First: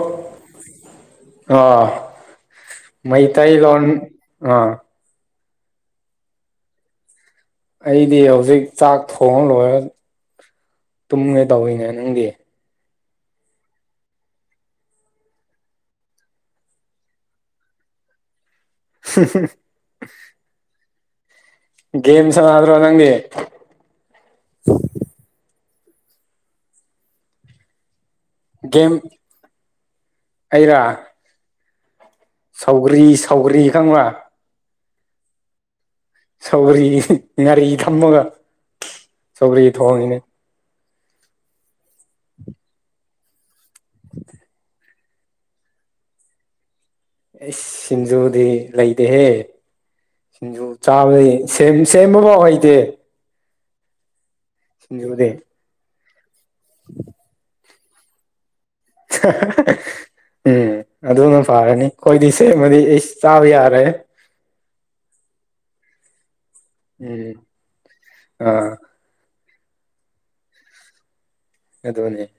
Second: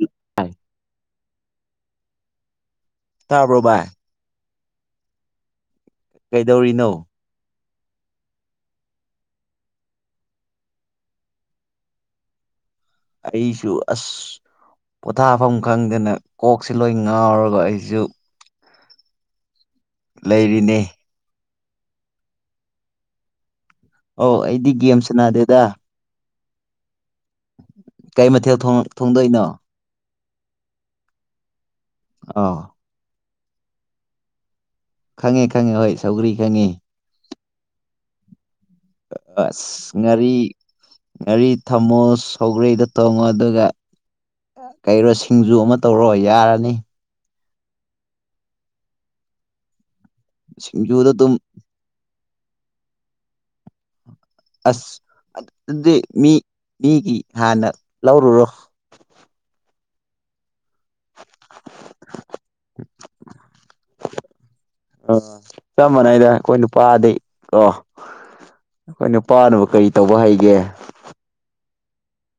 ꯚꯥꯏ, ꯑꯥ ꯇꯥꯕ꯭ꯔꯣ ꯃꯩꯇꯩꯂꯣꯟ ꯚꯥꯏ ꯑꯥ ꯀꯩꯗꯧꯔꯤꯅꯣ? ꯑꯩꯗꯤ ꯍꯧꯖꯤꯛ ꯆꯥꯛ ꯊꯣꯡꯉ ꯂꯣꯏꯔ ꯇꯨꯝꯒꯦ ꯇꯧꯏꯅꯦ ꯅꯪꯗꯤ ꯑꯩꯁꯨ ꯑꯁ ꯄꯣꯊꯥꯐꯝ ꯈꯪꯗꯅ ꯀꯣꯛꯁꯤ ꯂꯣꯏ ꯉꯥꯎꯔꯒ ꯑꯩꯁꯨ [unintelligible] ꯂꯩꯔꯤꯅꯤ ꯒꯦꯝ ꯁꯥꯅꯗ꯭ꯔꯣ ꯅꯪꯗꯤ? ꯑꯧ ꯑꯩꯗꯤ ꯒꯦꯝꯁ ꯁꯅꯥꯗꯦꯗ꯫ ꯀꯩ ꯃꯊꯦꯜ ꯊꯣꯡ ꯒꯦꯝ ꯊꯣꯡꯗꯣꯏꯅꯣ? ꯑꯩꯔꯥ ꯑꯧ ꯎꯔꯤ ꯁꯧꯒ꯭ꯔꯤ ꯈꯪꯕ꯭ꯔꯥ? ꯈꯪꯉꯤ ꯈꯪꯉꯤ ꯍꯣꯏ ꯁꯧꯒ꯭ꯔꯤ ꯈꯪꯉꯤ ꯁꯧꯒ꯭ꯔꯤ ꯉꯥꯔꯤ ꯊꯝꯃꯒ ꯁꯧꯒ꯭ꯔꯤ ꯑꯁ ꯊꯣꯡꯉꯤꯅꯦ ꯉꯥꯔꯤ ꯉꯥꯔꯤ ꯊꯝꯃꯣ ꯁꯧꯒ꯭ꯔꯤꯗꯣ ꯊꯣꯡꯉꯣ ꯑꯗꯨꯒ ꯀꯩꯔꯣ ꯁꯤꯡꯖꯨ ꯑꯃ ꯇꯧꯔꯣ ꯌꯥꯔꯅꯤ ꯑꯩꯁ ꯁꯤꯡꯖꯨꯗꯤ ꯂꯩꯇꯦꯍꯦ ꯁꯤꯡꯖꯨ ꯁꯤꯡꯖꯨꯗꯣ ꯆꯥꯕꯗꯤ ꯑꯗꯨꯝ [unintelligible] ꯁꯦꯝꯕ ꯐꯥꯎ ꯍꯩꯇꯦ ꯑꯁ ꯁꯤꯡꯖꯨꯗꯤ ꯑꯗꯨꯗꯤ ꯃꯤ ꯃꯤꯒꯤ ꯍꯥꯟꯅ ꯂꯧꯔꯨꯔꯣ ꯎꯝ ꯑꯗꯨꯅ ꯐꯥꯔꯅꯤ ꯈꯣꯏꯗꯤ ꯁꯦꯝꯃꯗꯤ ꯑꯩꯁ ꯆꯥꯕ ꯌꯥꯔꯦ ꯑꯥ ꯆꯞ ꯃꯥꯟꯅꯩꯗ ꯑꯈꯣꯏ ꯅꯨꯄꯥꯗꯤ ꯎꯝ ꯀꯣ ꯑꯥ ꯈꯣꯏ ꯅꯨꯄꯥꯅꯕ ꯀꯔꯤ ꯇꯧꯕ ꯍꯩꯒꯦ? ꯑꯗꯨꯅꯦ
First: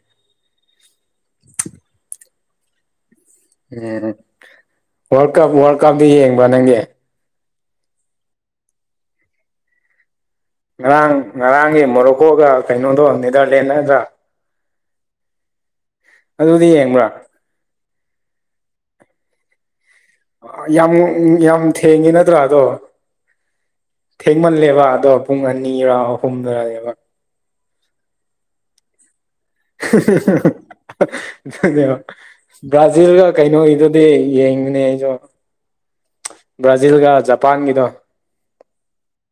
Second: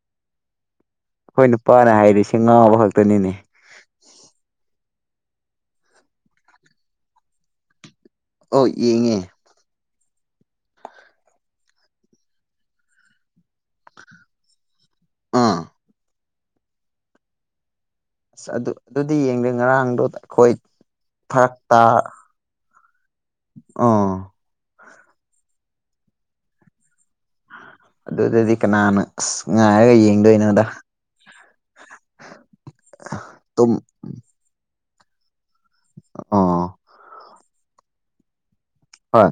ꯑꯈꯣꯏ ꯅꯨꯄꯥꯅ ꯍꯥꯏꯔꯤꯁꯤ ꯉꯥꯎꯕ ꯈꯛꯇꯅꯤꯅꯦ꯫ ꯎꯝ ꯋꯥꯔꯜ ꯀꯞ ꯋꯥꯔꯜ ꯀꯞꯇꯤ ꯌꯦꯡꯕ꯭ꯔ ꯅꯪꯗꯤ ꯑꯣ ꯌꯦꯡꯉꯦ ꯉꯔꯥꯡ ꯉꯔꯥꯡꯒꯤ ꯃꯣꯔꯣꯀꯣꯒ ꯀꯩꯅꯣꯗꯣ ꯅꯦꯗꯔꯂꯦꯟ ꯅꯠꯇ꯭ꯔꯥ ꯑꯥ ꯑꯗꯨꯗꯤ ꯌꯦꯡꯕ꯭ꯔꯥ ꯑꯁ ꯑꯗꯨ ꯑꯗꯨꯗꯤ ꯌꯦꯡꯗꯦ ꯉꯔꯥꯡꯗꯣꯗ ꯌꯥꯝ ꯌꯥꯝ ꯊꯦꯡꯉꯤ ꯅꯠꯇ꯭ꯔꯥ ꯑꯗꯣ ꯑꯣ ꯊꯦꯡꯃꯜꯂꯦꯕ ꯑꯗꯣ ꯄꯨꯡ ꯑꯅꯤꯔꯥ ꯑꯍꯨꯝꯗꯔꯅꯦꯕ ꯑꯗꯨꯗꯗꯤ ꯀꯅꯥꯅ ꯑꯁ ꯉꯥꯏ [unintelligible] ꯕ꯭ꯔꯥꯖꯤꯜꯒ ꯇꯨꯝ ꯀꯩꯅꯣꯒꯤꯗꯨꯗꯤ ꯌꯦꯡꯕꯅꯦ ꯑꯩꯖꯨ ꯑꯥ ꯕ꯭ꯔꯥꯖꯤꯜꯒ ꯖꯄꯥꯟꯒꯤꯗꯣ ꯍꯣꯏ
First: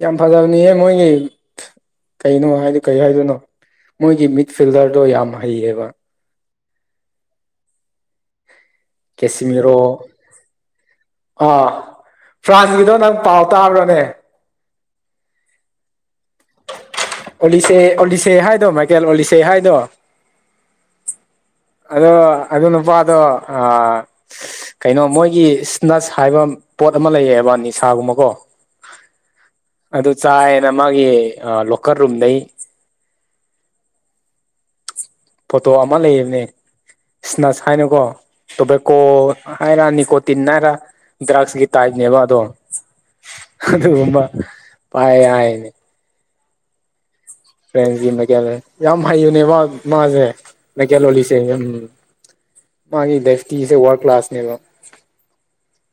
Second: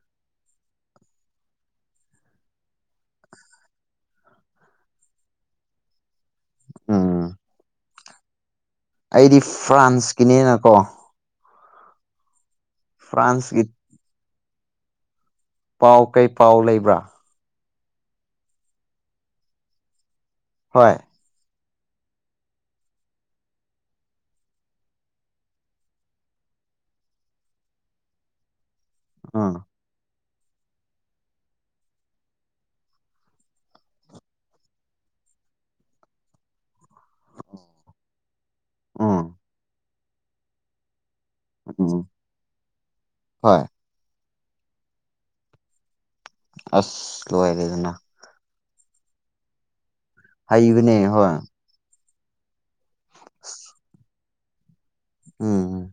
ꯌꯥꯝ ꯐꯖꯕꯅꯤꯍꯦ ꯃꯣꯏꯒꯤ ꯀꯩꯅꯣ ꯍꯥꯏꯗꯤ ꯀꯩ ꯍꯥꯏꯗꯣꯏꯅꯣ ꯃꯣꯏꯒꯤ ꯃꯤꯠ ꯐꯤꯜꯗꯔꯗꯣ ꯌꯥꯝ ꯍꯩꯌꯦꯕ ꯎꯝ ꯑꯩꯗꯤ ꯀꯦꯁꯤꯃꯤꯔꯣ ꯐ꯭ꯔꯥꯟꯁꯀꯤꯅꯤꯅꯀꯣ ꯑꯥ ꯐ꯭ꯔꯥꯟꯁꯀꯤꯗꯣ ꯅꯪ ꯄꯥꯎ ꯐ꯭ꯔꯥꯟꯁꯀꯤ ꯇꯥꯕ꯭ꯔꯥꯅꯦ ꯄꯥꯎ ꯀꯩ ꯄꯥꯎ ꯂꯩꯕ꯭ꯔꯥ ꯑꯣꯂꯤꯁꯦ ꯑꯣꯂꯤꯁꯦ ꯍꯥꯏꯗꯣ ꯃꯥꯏꯀꯦꯜ ꯑꯣꯂꯤꯁꯦ ꯍꯥꯏꯗꯣ ꯍꯣꯏ ꯑꯗꯣ ꯑꯗꯨ ꯅꯨꯄꯥꯗꯣ ꯑꯥ ꯀꯩꯅꯣ ꯃꯣꯏꯒꯤ ꯁ꯭ꯅꯠꯁ ꯍꯥꯏꯕ ꯄꯣꯠ ꯑꯃ ꯂꯩꯌꯦꯕ ꯅꯤꯁꯥꯒꯨꯝꯕꯀꯣ ꯑꯥ ꯑꯗꯨ ꯆꯥꯏꯅ ꯃꯥꯒꯤ ꯑꯥ ꯂꯣꯀꯔ ꯔꯨꯝꯗꯩ ꯐꯣꯇꯣ ꯑꯃ ꯂꯩꯌꯦꯕꯅꯦ ꯁ꯭ꯅꯠꯁ ꯍꯥꯏꯅꯀꯣ ꯇꯣꯕꯦꯀꯣ ꯎꯝ ꯍꯥꯏꯔꯥ ꯅꯤꯀꯣꯇꯤꯟ ꯍꯥꯏꯔ ꯗ꯭ꯔꯛꯁꯀꯤ ꯎꯝ ꯇꯥꯏ꯭ꯞꯠꯅꯦꯕ ꯑꯗꯣ ꯍꯣꯏ ꯑꯗꯨꯒꯨꯝꯕ ꯄꯥꯏ ꯍꯥꯏꯌꯦꯅꯦ ꯑꯁ ꯂꯣꯏꯔꯦꯗꯅ ꯐ꯭ꯔꯦꯟꯁꯀꯤ ꯃꯦꯀꯦꯂꯔ ꯌꯥꯝ ꯍꯩꯕꯅꯦ ꯃꯥ ꯃꯥꯁꯦ ꯍꯩꯕꯅꯦ ꯍꯣꯏ ꯃꯦꯀꯦꯂꯣꯜꯂꯤꯁꯦ ꯎꯝ ꯌꯥꯝ ꯃꯥꯒꯤ [unintelligible] ꯋꯥꯔꯜ ꯀ꯭ꯂꯥꯁꯅꯦꯕ ꯎꯝ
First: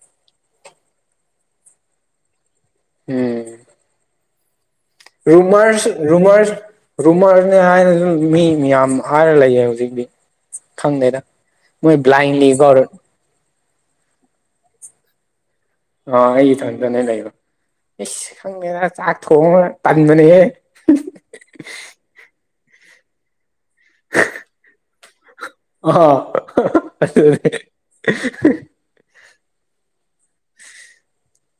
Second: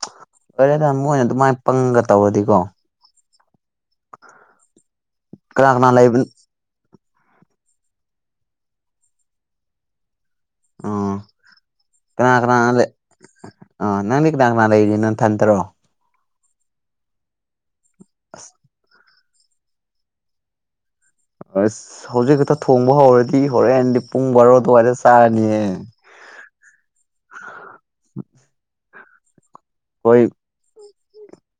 [unintelligible] ꯃꯣꯏꯅ ꯑꯗꯨꯃꯥꯏꯅ ꯄꯪꯅ ꯇꯧꯔꯗꯤꯀꯣ ꯎꯝ ꯀꯅꯥ ꯔꯨꯃꯔꯁ ꯀꯅꯥ ꯂꯩꯕ ꯔꯨꯃꯔꯁ ꯔꯨꯃꯔꯅꯦ ꯍꯥꯏꯅꯁꯨ ꯃꯤ ꯃꯤꯌꯥꯝ ꯍꯥꯏꯔ ꯂꯩꯌꯦ ꯍꯧꯖꯤꯛꯇꯤ ꯑꯥ ꯈꯪꯗꯦꯗ ꯃꯣꯏ ꯕ꯭ꯂꯥꯏꯟꯂꯤꯀꯣ ꯑꯣ ꯅꯪꯗꯤ ꯀꯅꯥ ꯀꯅꯥ ꯂꯩꯒꯦ ꯅꯊꯟꯇꯔꯣ ꯑꯣ ꯑꯩ ꯏꯊꯟꯇꯅꯦ ꯂꯩꯕ ꯢꯁ ꯑꯁ ꯈꯪꯗꯦꯗ ꯆꯥꯛ ꯊꯣꯡꯉꯥ ꯇꯟꯕꯅꯦꯍꯦ ꯑꯁ ꯍꯧꯖꯤꯛ ꯈꯛꯇ ꯊꯣꯡꯕ ꯍꯧꯔꯗꯤ ꯍꯣꯔꯦꯟꯗꯤ ꯄꯨꯡ ꯕꯥꯔꯣ ꯑꯗꯨꯋꯥꯏꯗ ꯆꯥꯔꯅꯤꯌꯦ ꯑꯥ [unintelligible] ꯍꯣꯏ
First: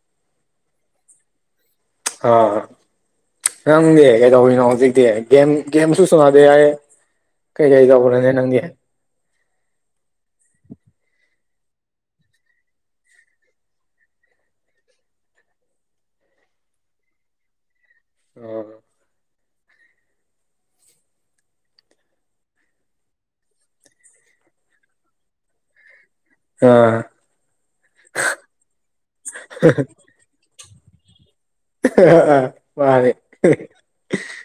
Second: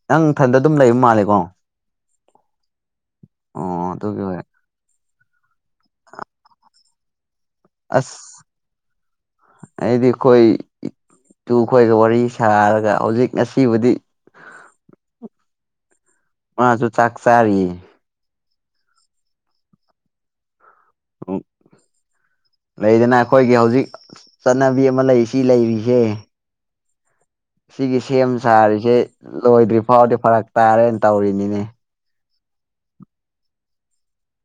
ꯅꯪ ꯊꯟꯗ ꯑꯗꯨꯝ ꯂꯩꯕ ꯃꯥꯜꯂꯦꯀꯣ ꯑꯥ ꯑꯣ ꯅꯪꯗꯤ ꯑꯗꯨꯒꯤ ꯑꯣꯏ ꯀꯩꯗꯧꯔꯤꯅꯣ ꯍꯧꯖꯤꯛꯇꯤ ꯒꯦꯝ ꯒꯦꯝꯁꯨ ꯁꯨꯟꯅꯗꯦ ꯍꯥꯏ ꯀꯩꯀꯩ ꯑꯁ ꯇꯧꯕ꯭ꯔꯥꯅꯦ ꯅꯪꯗꯤ ꯑꯩꯗꯤ ꯈꯣꯏ ꯇꯨ ꯈꯣꯏꯒꯥ ꯋꯥꯔꯤ ꯁꯥꯔꯒꯥ ꯍꯧꯖꯤꯛ ꯉꯁꯤꯕꯨꯗꯤ ꯃꯥꯖꯨ ꯆꯥꯛ ꯆꯥꯔꯤꯌꯦ ꯑꯣ [unintelligible] ꯂꯩꯗꯅ ꯑꯈꯣꯏꯒꯤ ꯍꯧꯖꯤꯛ ꯆꯠꯅꯕꯤ ꯑꯃ ꯂꯩꯔꯤ ꯁꯤ ꯂꯩꯔꯤꯁꯦ ꯑꯥ ꯁꯤꯒꯤ ꯁꯦꯝ ꯁꯥꯔꯤꯁꯦ ꯂꯣꯏꯗ꯭ꯔꯤ ꯐꯥꯎꯗꯤ ꯐꯔꯛ ꯇꯥꯔꯦꯟ ꯇꯧꯔꯤꯅꯤꯅꯦ ꯃꯥꯅꯤ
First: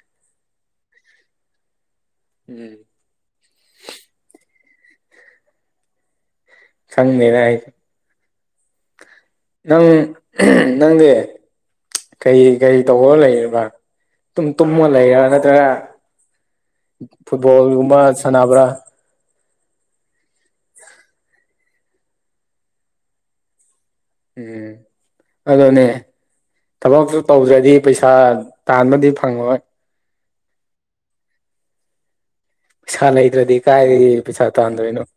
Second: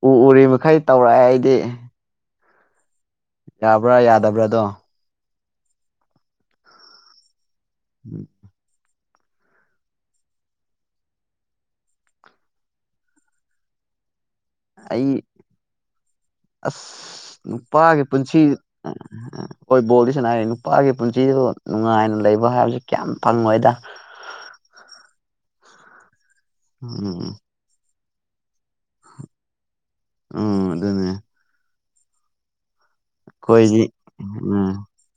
ꯎ ꯎꯔꯤ ꯃꯈꯩ ꯇꯧꯔꯛꯑꯦ ꯑꯩꯗꯤ [unintelligible] ꯌꯥꯕ꯭ꯔꯥ ꯌꯥꯗꯕ꯭ꯔꯥꯗꯣ ꯈꯡꯗꯦꯅꯦ ꯑꯩ ꯎꯝ ꯅꯪ ꯅꯪꯗꯤ ꯀꯩ ꯀꯩ ꯇꯧꯔꯒꯥ ꯂꯩꯔꯤꯕ ꯇꯨꯝ ꯇꯨꯝꯃꯒ ꯂꯩꯔꯥ ꯑꯩ ꯅꯠꯇ꯭ꯔꯥꯒ ꯑꯁ ꯅꯨꯄꯥꯒꯤ ꯄꯨꯟꯁꯤ ꯁꯥꯟꯅꯕ꯭ꯔꯥ [unintelligible] ꯍꯣꯏ ꯕꯣꯜꯗꯤ ꯁꯅꯥꯏ ꯅꯨꯄꯥꯒꯤ ꯄꯨꯟꯁꯤꯗꯒꯣ ꯅꯨꯡꯉꯥꯏꯅ ꯂꯩꯕ ꯍꯥꯏꯕꯁꯤ ꯀꯌꯥꯝ ꯐꯪꯉꯣꯏꯗꯥ ꯎꯝ ꯑꯗꯨꯅꯦ ꯊꯕꯛꯁꯨ ꯎꯝ ꯇꯧꯗ꯭ꯔꯥꯗꯤ ꯄꯩꯁꯥ ꯇꯥꯟꯕꯗꯤ ꯐꯪꯉꯣꯏ ꯎꯝ ꯑꯗꯨꯅꯦ ꯄꯩꯁꯥ ꯂꯩꯇ꯭ꯔꯥꯗꯤ ꯑꯩꯈꯣꯏꯗꯤ ꯀꯥꯏꯗꯒꯤ ꯄꯩꯁꯥ ꯎꯝ ꯇꯟꯗꯣꯏꯅꯣ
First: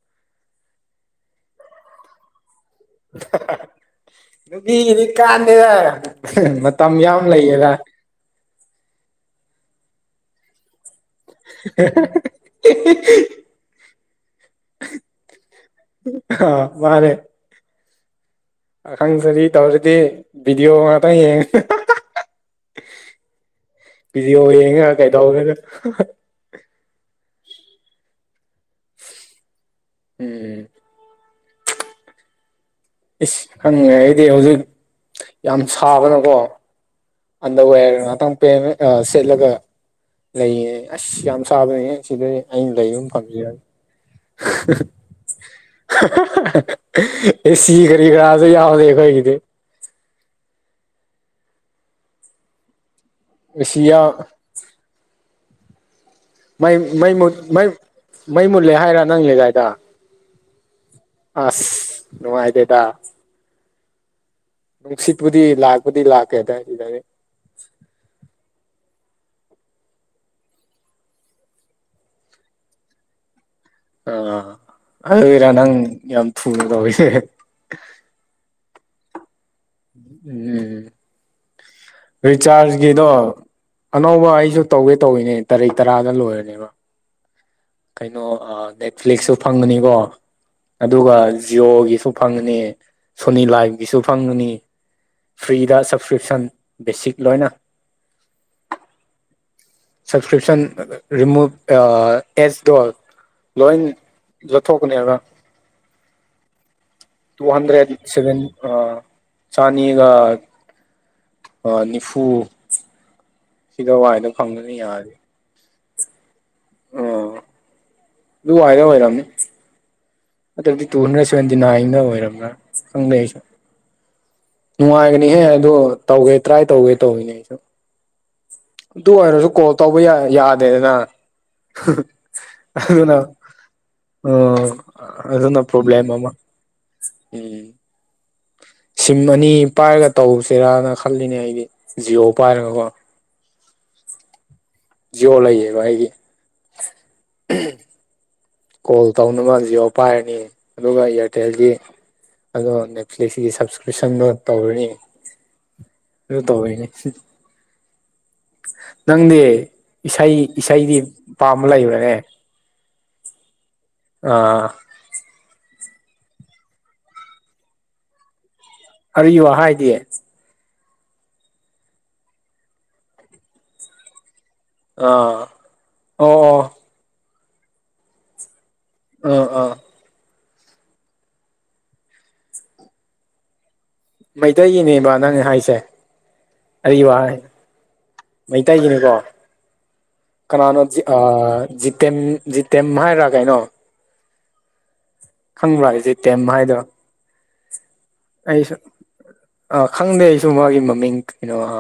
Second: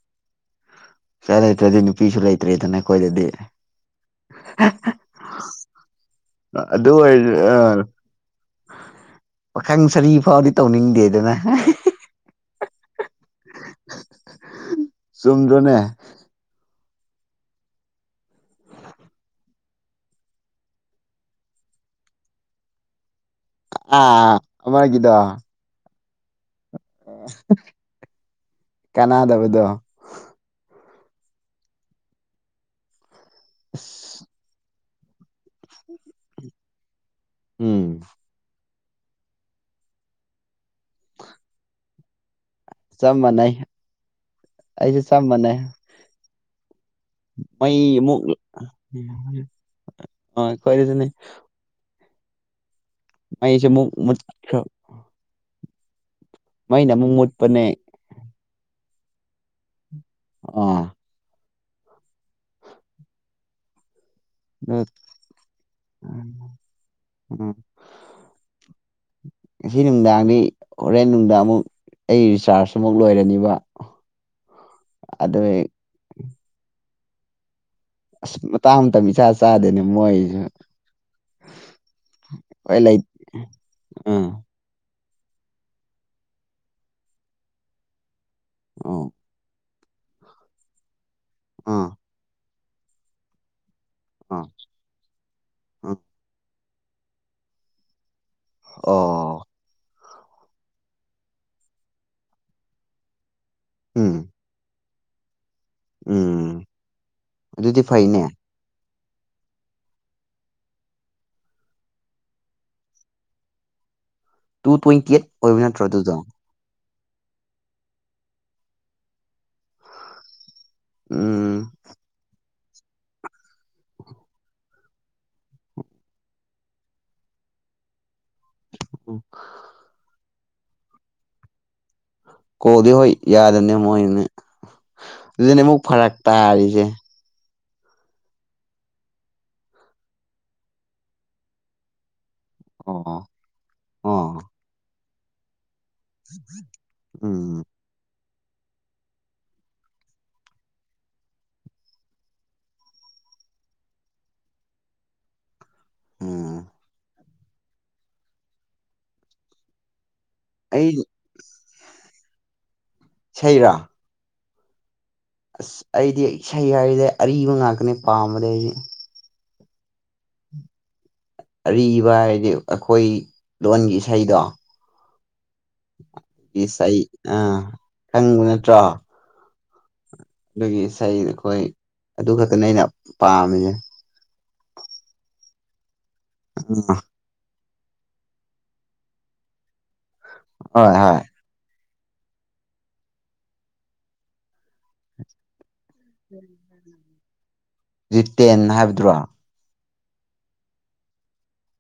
ꯄꯩꯁꯥ ꯂꯩꯇ꯭ꯔꯥꯗꯤ ꯅꯨꯄꯤꯁꯨ ꯂꯩꯇ꯭ꯔꯦꯗꯅ ꯑꯈꯣꯏꯗꯗꯤ ꯅꯨꯄꯤꯒꯤꯗꯤ ꯀꯥꯟꯗꯦꯗ ꯑꯗꯨ ꯃꯇꯝ ꯌꯥꯝ ꯂꯩꯌꯦꯗ ꯑꯣꯏꯔ ꯄꯥꯈꯪ ꯁꯔꯤ ꯐꯥꯎꯗꯤ ꯇꯧꯅꯤꯡꯗꯦ [unintelligible] ꯆꯨꯝꯗ꯭ꯔꯣꯅꯦ ꯑꯍꯥ ꯃꯥꯅꯦ ꯄꯥꯈꯪ ꯁꯥꯔꯤ ꯇꯧꯔꯥꯗꯤ ꯚꯤꯗꯤꯑꯣ ꯉꯥꯛꯇꯪ ꯌꯦꯡ ꯑꯥ ꯚꯤꯗꯤꯌꯣ ꯌꯦꯡꯉꯒ ꯑꯃꯒꯤꯗꯣ ꯀꯩꯗꯧꯔꯥꯒ ꯀꯅꯥꯗꯕꯗꯣ ꯎꯝ ꯏꯁ ꯈꯪꯉꯦ ꯑꯩꯗꯤ ꯑꯁ ꯍꯧꯖꯤꯛ ꯌꯥꯝ ꯁꯥꯕꯅꯀꯣ ꯑꯟꯗꯔ ꯎꯝ ꯋꯦꯔꯒ ꯉꯥꯇꯪ [unintelligible] ꯑꯥ ꯁꯦꯠꯂꯒ ꯂꯩꯌꯦ ꯑꯁ ꯌꯥꯝ ꯁꯥꯕꯅꯦꯍꯦ ꯁꯤꯗꯥꯗꯤ ꯑꯩꯅ ꯂꯩꯔꯤ ꯆꯞ ꯃꯥꯟꯅꯩ ꯃꯐꯝꯖꯤꯌꯥꯔ ꯑꯩꯁꯨ ꯆꯞ ꯃꯥꯟꯅꯩ ꯑꯦꯁꯤ ꯃꯩ ꯀꯔꯤ ꯀꯔꯥꯁꯨ ꯌꯥꯎꯗꯦ ꯑꯩꯈꯣꯏꯒꯤꯗꯤ ꯑꯥ ꯑꯈꯣꯏꯗꯁꯨꯅꯤ ꯃꯩꯁꯦ ꯑꯦꯁꯤ ꯃꯨꯛ ꯌꯥꯎ ꯃꯨꯠꯈ꯭ꯔꯥ ꯃꯩ ꯃꯩꯅ ꯑꯃꯨꯛ ꯃꯩꯃꯨꯠ ꯃꯨꯠꯄꯅꯦ ꯃꯩ ꯃꯩ ꯃꯨꯜꯂꯦ ꯍꯥꯏꯔꯥ ꯅꯪꯒꯤꯒꯥꯏꯗꯥ ꯑꯥ ꯑꯁ ꯅꯨꯡꯉꯥꯏꯗꯦꯗ ꯑꯗꯨ ꯅꯨꯡꯁꯤꯠꯄꯨꯗꯤ ꯂꯥꯛꯄꯨꯗꯤ ꯂꯥꯛꯀꯦ ꯑꯗꯥꯏꯗꯤ ꯗꯥꯏꯔꯦꯛ ꯎꯝ ꯉꯁꯤ ꯅꯨꯡꯗꯥꯡꯗꯤ ꯍꯣꯔꯦꯟ ꯅꯨꯡꯗꯥꯡ ꯑꯃꯨꯛ ꯑꯩ ꯔꯤꯆꯥꯔꯖ ꯑꯃꯨꯛ ꯂꯣꯏꯔꯅꯤꯕ꯫ ꯑ ꯑꯗꯨꯒꯤꯔ ꯑꯗꯨꯏ ꯅꯪꯌꯥꯝ ꯊꯨꯅ ꯇꯧꯔꯤꯁꯦ? ꯑꯁ ꯃꯇꯥꯡ ꯏꯇ ꯝꯏꯆꯥ ꯆꯥꯗꯦꯅꯦ꯫ ꯃꯣꯏꯁꯨ ꯎꯝ ꯍꯣꯏ ꯂꯩ ꯔꯤꯆꯥꯔꯖꯒꯤꯗꯣ ꯑꯅꯧꯕ ꯎꯝ ꯑꯩꯁꯨ ꯇꯧꯒꯦ ꯇꯧꯋꯤꯅꯦ ꯇꯔꯤꯛ ꯇꯔꯥꯗ ꯂꯣꯏꯔꯅꯤꯕ꯫ ꯀꯩꯅꯣ ꯎꯝ ꯅꯦꯠꯐ꯭ꯂꯤꯛꯁꯁꯨ ꯐꯪꯒꯅꯤꯀꯣ ꯑꯗꯨꯒ ꯎꯝ ꯖꯤꯌꯣꯒꯤꯁꯨ ꯐꯪꯉꯅꯤ ꯁꯣꯅꯤ ꯂꯥꯏꯚꯒꯤꯁꯨ ꯎꯝ ꯐꯪꯉꯅꯤ ꯐ꯭ꯔꯤꯗ ꯎꯝ ꯁꯞꯁꯀ꯭ꯔꯤꯞꯁꯟ ꯕꯦꯁꯤꯛ ꯂꯣꯏꯅ꯫ ꯑꯣ꯫ ꯁꯞꯁꯀ꯭ꯔꯤꯞꯁꯟ ꯔꯤꯃꯨꯚ ꯑꯦꯁꯗꯣ ꯂꯣꯏ ꯎꯝ ꯂꯧꯊꯣꯛꯀꯅꯦ ꯍꯥꯏꯕ ꯎꯝ ꯇꯨ ꯑꯗꯨꯗꯤ ꯍꯟꯗ꯭ꯔꯦꯠ ꯐꯩꯅꯦ ꯁꯚꯦꯟ ꯑ ꯆꯅꯤꯒ ꯅꯤꯐꯨ ꯁꯤꯗꯣ ꯋꯥꯏꯗꯣ ꯐꯪꯗꯅ ꯌꯥꯔꯦ꯫ ꯑꯣꯏꯕꯩ ꯅꯇ꯭ꯔꯣ ꯑꯗꯨꯏꯗꯣ꯫ ꯑ꯫ ꯑꯗꯨ ꯋꯥꯏꯗ ꯑꯣꯏꯔꯝꯅꯤ꯫ ꯑꯗꯨꯗꯤ ꯇꯨ ꯍꯟꯗ꯭ꯔꯦꯗ ꯁꯚꯦꯟꯇꯤ ꯎꯝ ꯅꯥꯏꯗ ꯑꯣꯏꯔꯕ꯭ꯔꯥ ꯈꯪꯗꯦ ꯑꯩꯁꯨ꯫ ꯅꯨꯡꯉꯥꯏꯒꯅꯤꯍꯦ ꯑꯗꯨ ꯇꯧꯒꯦ ꯇ꯭ꯔꯥꯏ ꯇꯧꯒꯦ ꯇꯧꯋꯤꯅꯦ ꯑꯩꯁꯨ꯫ ꯑꯗꯨ ꯑꯣꯏꯔꯁꯨ ꯀꯣꯜ ꯇꯧꯕ ꯌꯥꯗꯦꯗꯅ꯫ ꯀꯣꯜꯗꯤ ꯍꯣꯏ ꯑꯗꯨꯅ ꯌꯥꯗꯕꯅꯦ ꯃꯣꯏꯅ ꯑꯥ ꯑꯗꯨꯅ ꯑꯗꯨꯅꯦ ꯑꯃꯨꯛ ꯄ꯭ꯔꯣꯕꯂꯦꯝ ꯐꯔꯛ ꯑꯃ꯫ ꯇꯥꯔꯤꯁꯦ ꯎꯝ꯫ ꯁꯤꯝ ꯑꯅꯤ ꯄꯥꯏꯔꯒ ꯇꯧꯁꯤꯔꯅ ꯈꯜꯂꯤꯅꯦ ꯑꯩꯗꯤ ꯖꯤꯌꯣ ꯄꯥꯏꯔꯒ ꯀꯣ꯫ ꯑꯥ꯫ ꯖꯤꯌꯣ ꯂꯩꯌꯦꯕ ꯑꯩꯒꯤ꯫ ꯎꯝ꯫ ꯀꯣꯜ ꯇꯧꯅꯕ ꯖꯤꯑꯣ ꯄꯥꯏꯔꯅꯤ ꯑꯗꯨꯒ ꯏꯌꯥꯔꯇꯦꯜꯗꯤ ꯑꯗꯣ ꯅꯦꯠꯐ꯭ꯂꯤꯛꯁꯀꯤ ꯁꯕꯁꯀ꯭ꯔꯤꯞꯁꯟꯗꯣ ꯇꯧꯔꯅꯤ꯫ ꯑꯗꯨ ꯎꯝ ꯇꯧꯔꯦꯅꯤ ꯅꯪꯗꯤ ꯏꯁꯩ ꯑꯩ ꯏꯁꯩꯗꯤ ꯄꯥꯝꯕ ꯂꯩꯕ꯭ꯔꯅꯦ꯫ ꯏꯁꯩꯔꯣ? ꯑꯥ꯫ ꯑꯁ ꯑꯩꯗꯤ ꯏꯁꯩ ꯍꯥꯏꯔꯤꯁꯦ ꯑꯔꯤꯕ ꯉꯥꯛꯇꯅꯤ ꯄꯥꯝꯕꯗꯤ ꯑꯩꯗꯤ꯫ ꯑꯔꯤꯕ ꯍꯥꯏꯗꯤ? ꯑꯔꯤꯕ ꯍꯥꯏꯗꯤ ꯑꯩꯈꯣꯏ ꯂꯣꯟꯒꯤ ꯏꯁꯩꯗꯣ꯫ ꯑꯥ꯫ ꯑꯣ ꯑꯣ ꯏꯁꯩ ꯑ ꯈꯪꯕ ꯅꯠꯇ꯭ꯔꯣ? ꯑꯥ ꯑꯥ꯫ ꯑꯗꯨꯒꯤ ꯏꯁꯩ ꯑꯩꯈꯣꯏ ꯑꯗꯨ ꯈꯛꯇꯅꯦ ꯑꯩꯅ ꯄꯥꯝꯃꯤꯁꯦ꯫ ꯃꯩꯇꯩꯒꯤꯅꯦꯕ ꯅꯪꯅ ꯍꯥꯏꯁꯦ ꯎꯝ ꯑꯔꯤꯕ ꯍꯥꯏ ꯃꯩꯇꯩꯒꯤꯅꯤꯀꯣ ꯀꯅꯥꯅꯣ ꯍꯣꯏ ꯑ ꯍꯣꯏ ꯖꯤꯇꯦꯝ ꯖꯤꯇꯦꯝ ꯍꯥꯏꯔꯥ ꯀꯥꯏꯩꯅꯣ? ꯈꯪꯕ꯭ꯔꯥ ꯖꯤꯇꯦꯝ ꯍꯥꯏꯗꯣ? ꯖꯤꯇꯦꯟ ꯍꯥꯏꯕꯗꯨꯔꯣ? ꯑ ꯈꯪꯗꯦ ꯑꯩꯁꯨ ꯃꯥꯒꯤ ꯃꯃꯤꯡ ꯀꯩꯅꯣ ꯑ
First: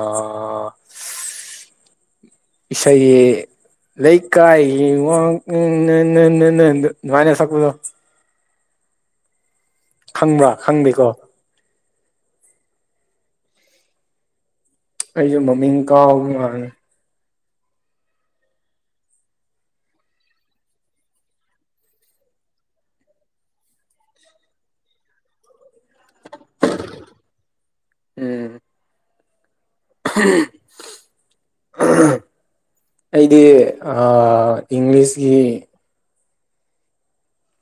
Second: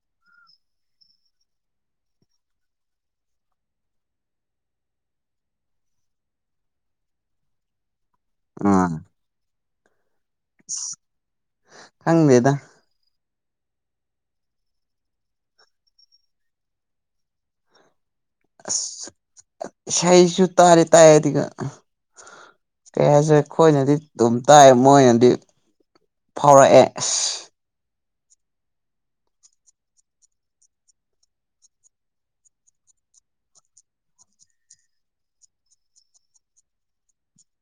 ꯏꯁꯩ ꯂꯩꯀꯥꯏ ꯋꯥꯡ ꯎꯝ ꯅꯅꯅꯦ ꯁꯨꯃꯥꯏꯅ ꯁꯛꯄꯗꯣ ꯑ ꯈꯪꯕ꯭ꯔꯥ ꯈꯪꯗꯦꯀꯣ ꯈꯪꯗꯦꯗ ꯑꯩꯁꯨ ꯃꯃꯤꯡ ꯀꯥꯎꯕ ꯃꯥꯥꯜꯂꯦ ꯏꯁꯩꯁꯨ ꯇꯥꯗꯤ ꯇꯥꯏ ꯑꯗꯨꯒ ꯀꯩ ꯍꯥꯏꯁꯦꯔꯦ ꯑꯩꯈꯣꯏꯅꯗꯤ ꯑꯗꯨꯝ ꯇꯥꯏ ꯃꯣꯏꯅꯗꯤ ꯐꯥꯎꯔꯛꯑꯦ ꯑꯁ ꯎꯝ [unintelligible] ꯑ ꯑꯩꯗꯤ ꯑꯥ ꯏꯪꯂꯤꯁꯀꯤ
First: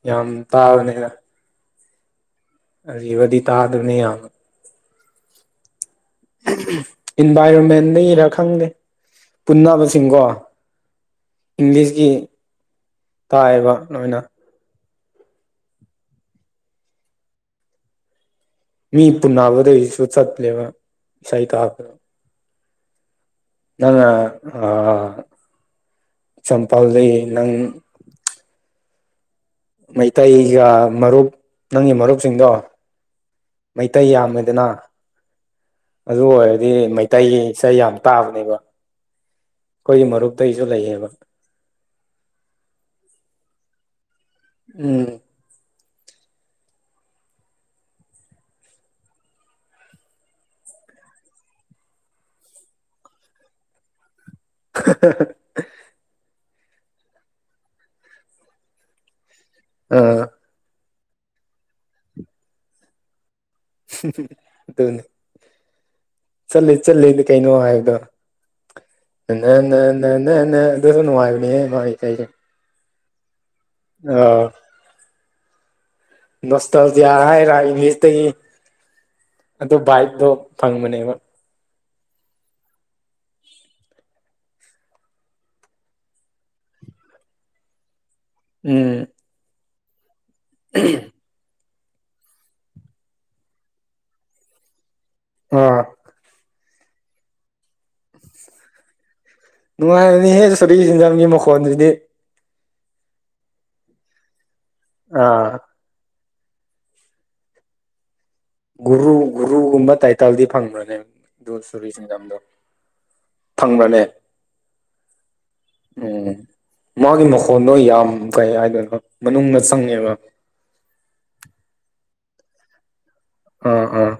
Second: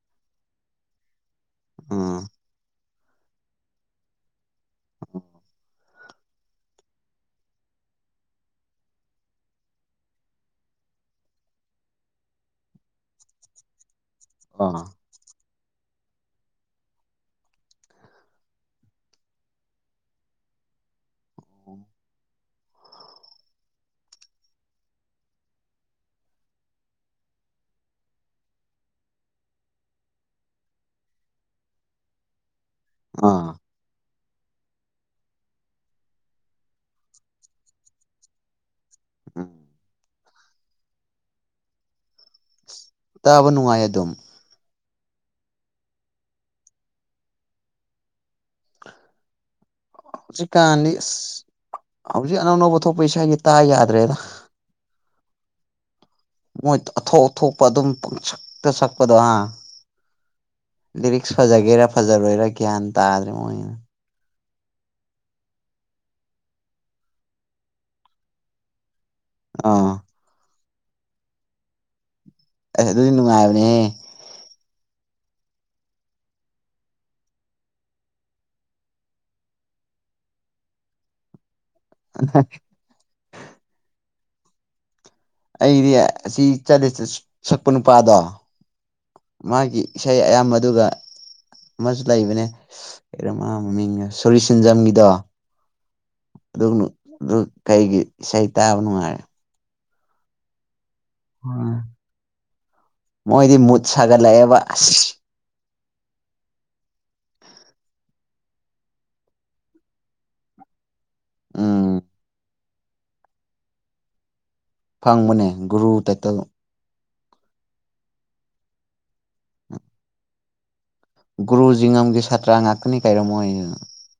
ꯌꯥꯝ ꯇꯥꯕꯅꯤꯅ ꯎꯝ ꯑꯔꯤꯕꯗꯤ ꯇꯥꯗꯕꯅꯤ ꯌꯥꯝꯅ [unintelligible] ꯏꯟꯚꯥꯏꯔꯣꯟꯃꯦꯟꯗꯒꯤꯔꯥ ꯈꯪꯗꯦ ꯄꯨꯟꯅꯕꯁꯤꯡꯀꯣ ꯏꯪꯂꯤꯁꯀꯤ ꯇꯥꯏꯕ ꯅꯣꯏꯅ ꯑꯣ ꯃꯤ ꯄꯨꯟꯟꯅꯕꯗꯁꯨ ꯆꯠꯂꯦꯕ ꯏꯁꯩꯏꯇ ꯅꯪꯔꯥ ꯑꯥ ꯆꯝꯄꯥꯜꯗ ꯅꯪ ꯃꯩꯇꯩꯒ ꯃꯔꯨꯞ ꯅꯪꯒꯤ ꯃꯔꯨꯞꯁꯤꯡꯗꯣ ꯑꯥ ꯃꯩꯇꯩ ꯌꯥꯝꯃꯦꯗꯅ ꯑꯗꯨ ꯑꯣꯏꯔꯗꯤ ꯃꯩꯇꯩꯒꯤ ꯏꯁꯩ ꯌꯥꯝ ꯇꯥꯕꯅꯦꯕ ꯎꯝ ꯈꯣꯏꯒꯤ ꯃꯔꯨꯞꯇꯩꯁꯨ ꯂꯩꯌꯦꯕ ꯇꯥꯕ ꯅꯨꯡꯉꯥꯏ ꯑꯗꯨꯝ ꯎꯝ ꯍꯧꯖꯤꯛ ꯀꯥꯟꯗꯤ ꯑꯁ ꯍꯧꯖꯤꯛ ꯑꯅꯧ ꯑꯅꯧꯕ ꯊꯣꯛꯄ ꯏꯁꯥꯒꯤ ꯇꯥ ꯌꯥꯗ꯭ꯔꯦꯗ [unintelligible] ꯃꯣꯏ ꯑꯊꯣꯛ ꯑꯊꯣꯛꯄ ꯑꯗꯨꯝ ꯄꯪꯁꯛꯇ ꯁꯛꯄꯗꯣ ꯍꯥ ꯑꯥ ꯂꯤꯔꯤꯛꯁ ꯐꯖꯒꯦꯔꯥ ꯐꯖꯔꯣꯏꯔꯥ ꯒ꯭ꯌꯥꯟ ꯇꯥꯗ꯭ꯔꯦ ꯃꯣꯏ ꯇꯨꯅꯤ ꯆꯠꯂꯦ ꯆꯠꯂꯦꯗꯤ ꯀꯩꯅꯣ ꯍꯥꯏꯕꯗꯣ ꯅ ꯅ ꯑꯥ ꯅ ꯅ ꯅ ꯑꯗꯨ ꯅꯨꯡꯥꯏꯕꯅꯦꯍꯦ ꯃꯥꯏ ꯀꯩꯅꯣ ꯑꯦ ꯑꯗꯨꯗꯤ ꯅꯨꯡꯉꯥꯏꯕꯅꯦꯍꯦ ꯑꯥꯥ ꯅꯣꯁꯇꯥꯜꯖꯤꯌꯥ ꯍꯥꯏꯔꯥ ꯏꯪꯂꯤꯁꯇꯒꯤ ꯑꯗꯨ ꯕꯥꯏꯗꯣ ꯐꯪꯕꯅꯦꯕ ꯑ ꯑꯩꯗꯤ ꯑꯁꯤ ꯆꯠꯂꯦ ꯁꯛꯄ ꯅꯨꯄꯥꯗꯣ ꯎꯝ ꯃꯥꯒꯤ ꯏꯁꯩ ꯑꯌꯥꯝꯕꯗꯨꯒ ꯑꯃꯁꯨ ꯂꯩꯕꯅꯦ ꯀꯩꯅꯣ ꯃꯥ ꯃꯃꯤꯡꯅ ꯁꯣꯔꯤ ꯁꯦꯟꯖꯝꯒꯤꯗꯣ ꯑꯥ ꯑꯗꯨꯝ ꯑꯗꯨ ꯀꯩꯒꯤ ꯏꯁꯩ ꯇꯥꯕ ꯅꯨꯡꯉꯥꯏꯔꯦ ꯅꯨꯡꯉꯥꯏꯕꯅꯤ ꯍꯦ ꯁꯣꯔꯤ ꯁꯦꯟꯖꯝꯒꯤ ꯃꯈꯣꯟꯗꯨꯗꯤ ꯃꯣꯏꯗꯤ ꯃꯨꯠ ꯁꯥꯒꯠꯂꯛꯑꯦꯕ ꯑꯁ ꯑꯥ [unintelligible] ꯒꯨꯔꯨ ꯒꯨꯔꯨꯒꯨꯝꯕ ꯇꯥꯏꯇꯜꯗꯤ ꯐꯪꯕ꯭ꯔꯅꯦ ꯑꯗꯨ ꯁꯣꯔꯤ ꯎꯝ ꯁꯦꯟꯖꯝꯗꯣ ꯐꯪꯕꯅꯦ ꯐꯪꯕꯅꯦ ꯒꯨꯔꯨ ꯇꯥꯏꯇꯜ ꯃꯥꯒꯤ ꯃꯈꯣꯟꯗꯣ ꯌꯥꯝ ꯀꯩ ꯍꯥꯏꯗꯣꯏꯅꯣ ꯈꯪ ꯃꯅꯨꯡꯗ ꯆꯪꯉꯦꯕ ꯒꯨꯔꯨꯖꯤꯉꯝꯒꯤ ꯁꯥꯇ꯭ꯔ ꯉꯥꯛꯇꯅꯤ ꯀꯩꯔꯣ ꯃꯣꯢ ꯑꯥ ꯑꯥ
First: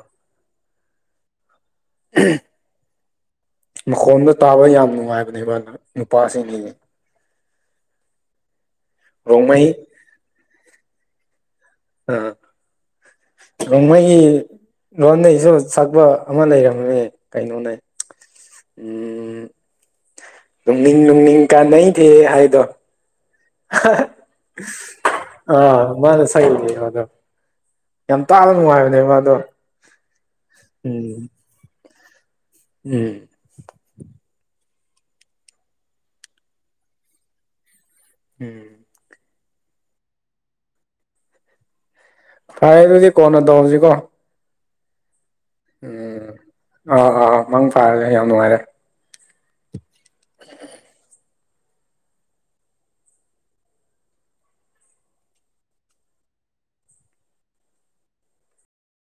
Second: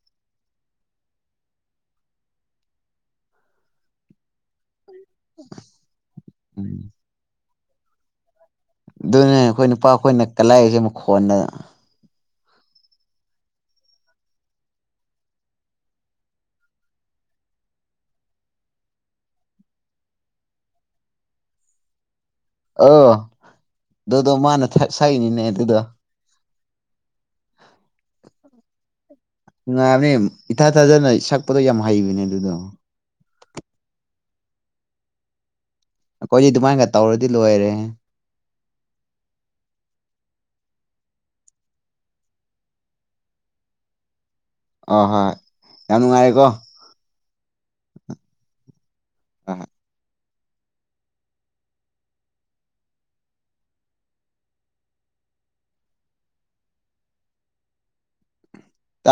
[unintelligible] ꯃꯈꯣꯟꯗꯣ ꯇꯥꯕ ꯌꯥꯝ ꯅꯨꯡꯉꯥꯏꯕꯅꯦꯕ ꯅꯨꯄꯥꯁꯤꯡꯗꯤ ꯎꯝ ꯗꯨꯅꯦ ꯔꯣꯡꯃꯩ ꯑꯈꯣꯏ ꯅꯨꯄꯥ ꯈꯣꯏꯅ ꯀꯜꯂꯥꯛꯏꯁꯦ ꯃꯈꯣꯟꯗ ꯑꯥ ꯔꯣꯡꯃꯩ ꯂꯣꯟꯅꯩꯁꯨ ꯁꯛꯄ ꯑꯃ ꯂꯩꯔꯝꯃꯦ ꯀꯩꯅꯣꯅꯦ ꯎꯝ ꯎꯝ ꯔꯨꯡꯅꯤꯡ ꯔꯨꯡꯅꯤꯡ ꯀꯥꯟꯅꯩꯗꯦ ꯍꯥꯏꯕꯗꯣ [unintelligible] ꯑꯣ ꯑꯗꯨꯗꯣ ꯃꯥꯅ ꯁꯛꯏꯅꯤꯅꯦ ꯑꯗꯨꯗꯣ ꯑꯥ ꯃꯥꯅ ꯁꯛꯢꯕꯅꯦ ꯑꯗꯣ ꯌꯥꯝ ꯇꯥꯕ ꯅꯨꯡꯉꯥꯏꯕꯅꯦ ꯃꯥꯗꯣ ꯎꯝ ꯄꯗꯣ ꯌꯥꯝ ꯍꯩꯕꯅꯦ ꯑꯗꯨꯗꯣ ꯎꯝ ꯑꯩꯈꯣꯏꯗꯤ ꯑꯗꯨꯃꯥꯏꯟꯒ ꯇꯧꯔꯗꯤ ꯂꯣꯏꯔꯦꯍꯦ ꯎꯝ ꯐꯔꯦ ꯑꯗꯨꯗꯤ ꯀꯣꯟꯅ ꯇꯧꯔꯁꯤꯀꯣ ꯑ ꯍꯣꯏ ꯌꯥꯝ ꯅꯨꯡꯉꯥꯏꯔꯦꯀꯣ ꯎꯝ ꯑꯥ ꯃꯪ ꯐꯥꯔꯁꯦ ꯌꯥꯝ ꯅꯨꯡꯉꯥꯏꯔꯦ ꯍꯣꯏ ꯍꯣꯏ [unintelligible]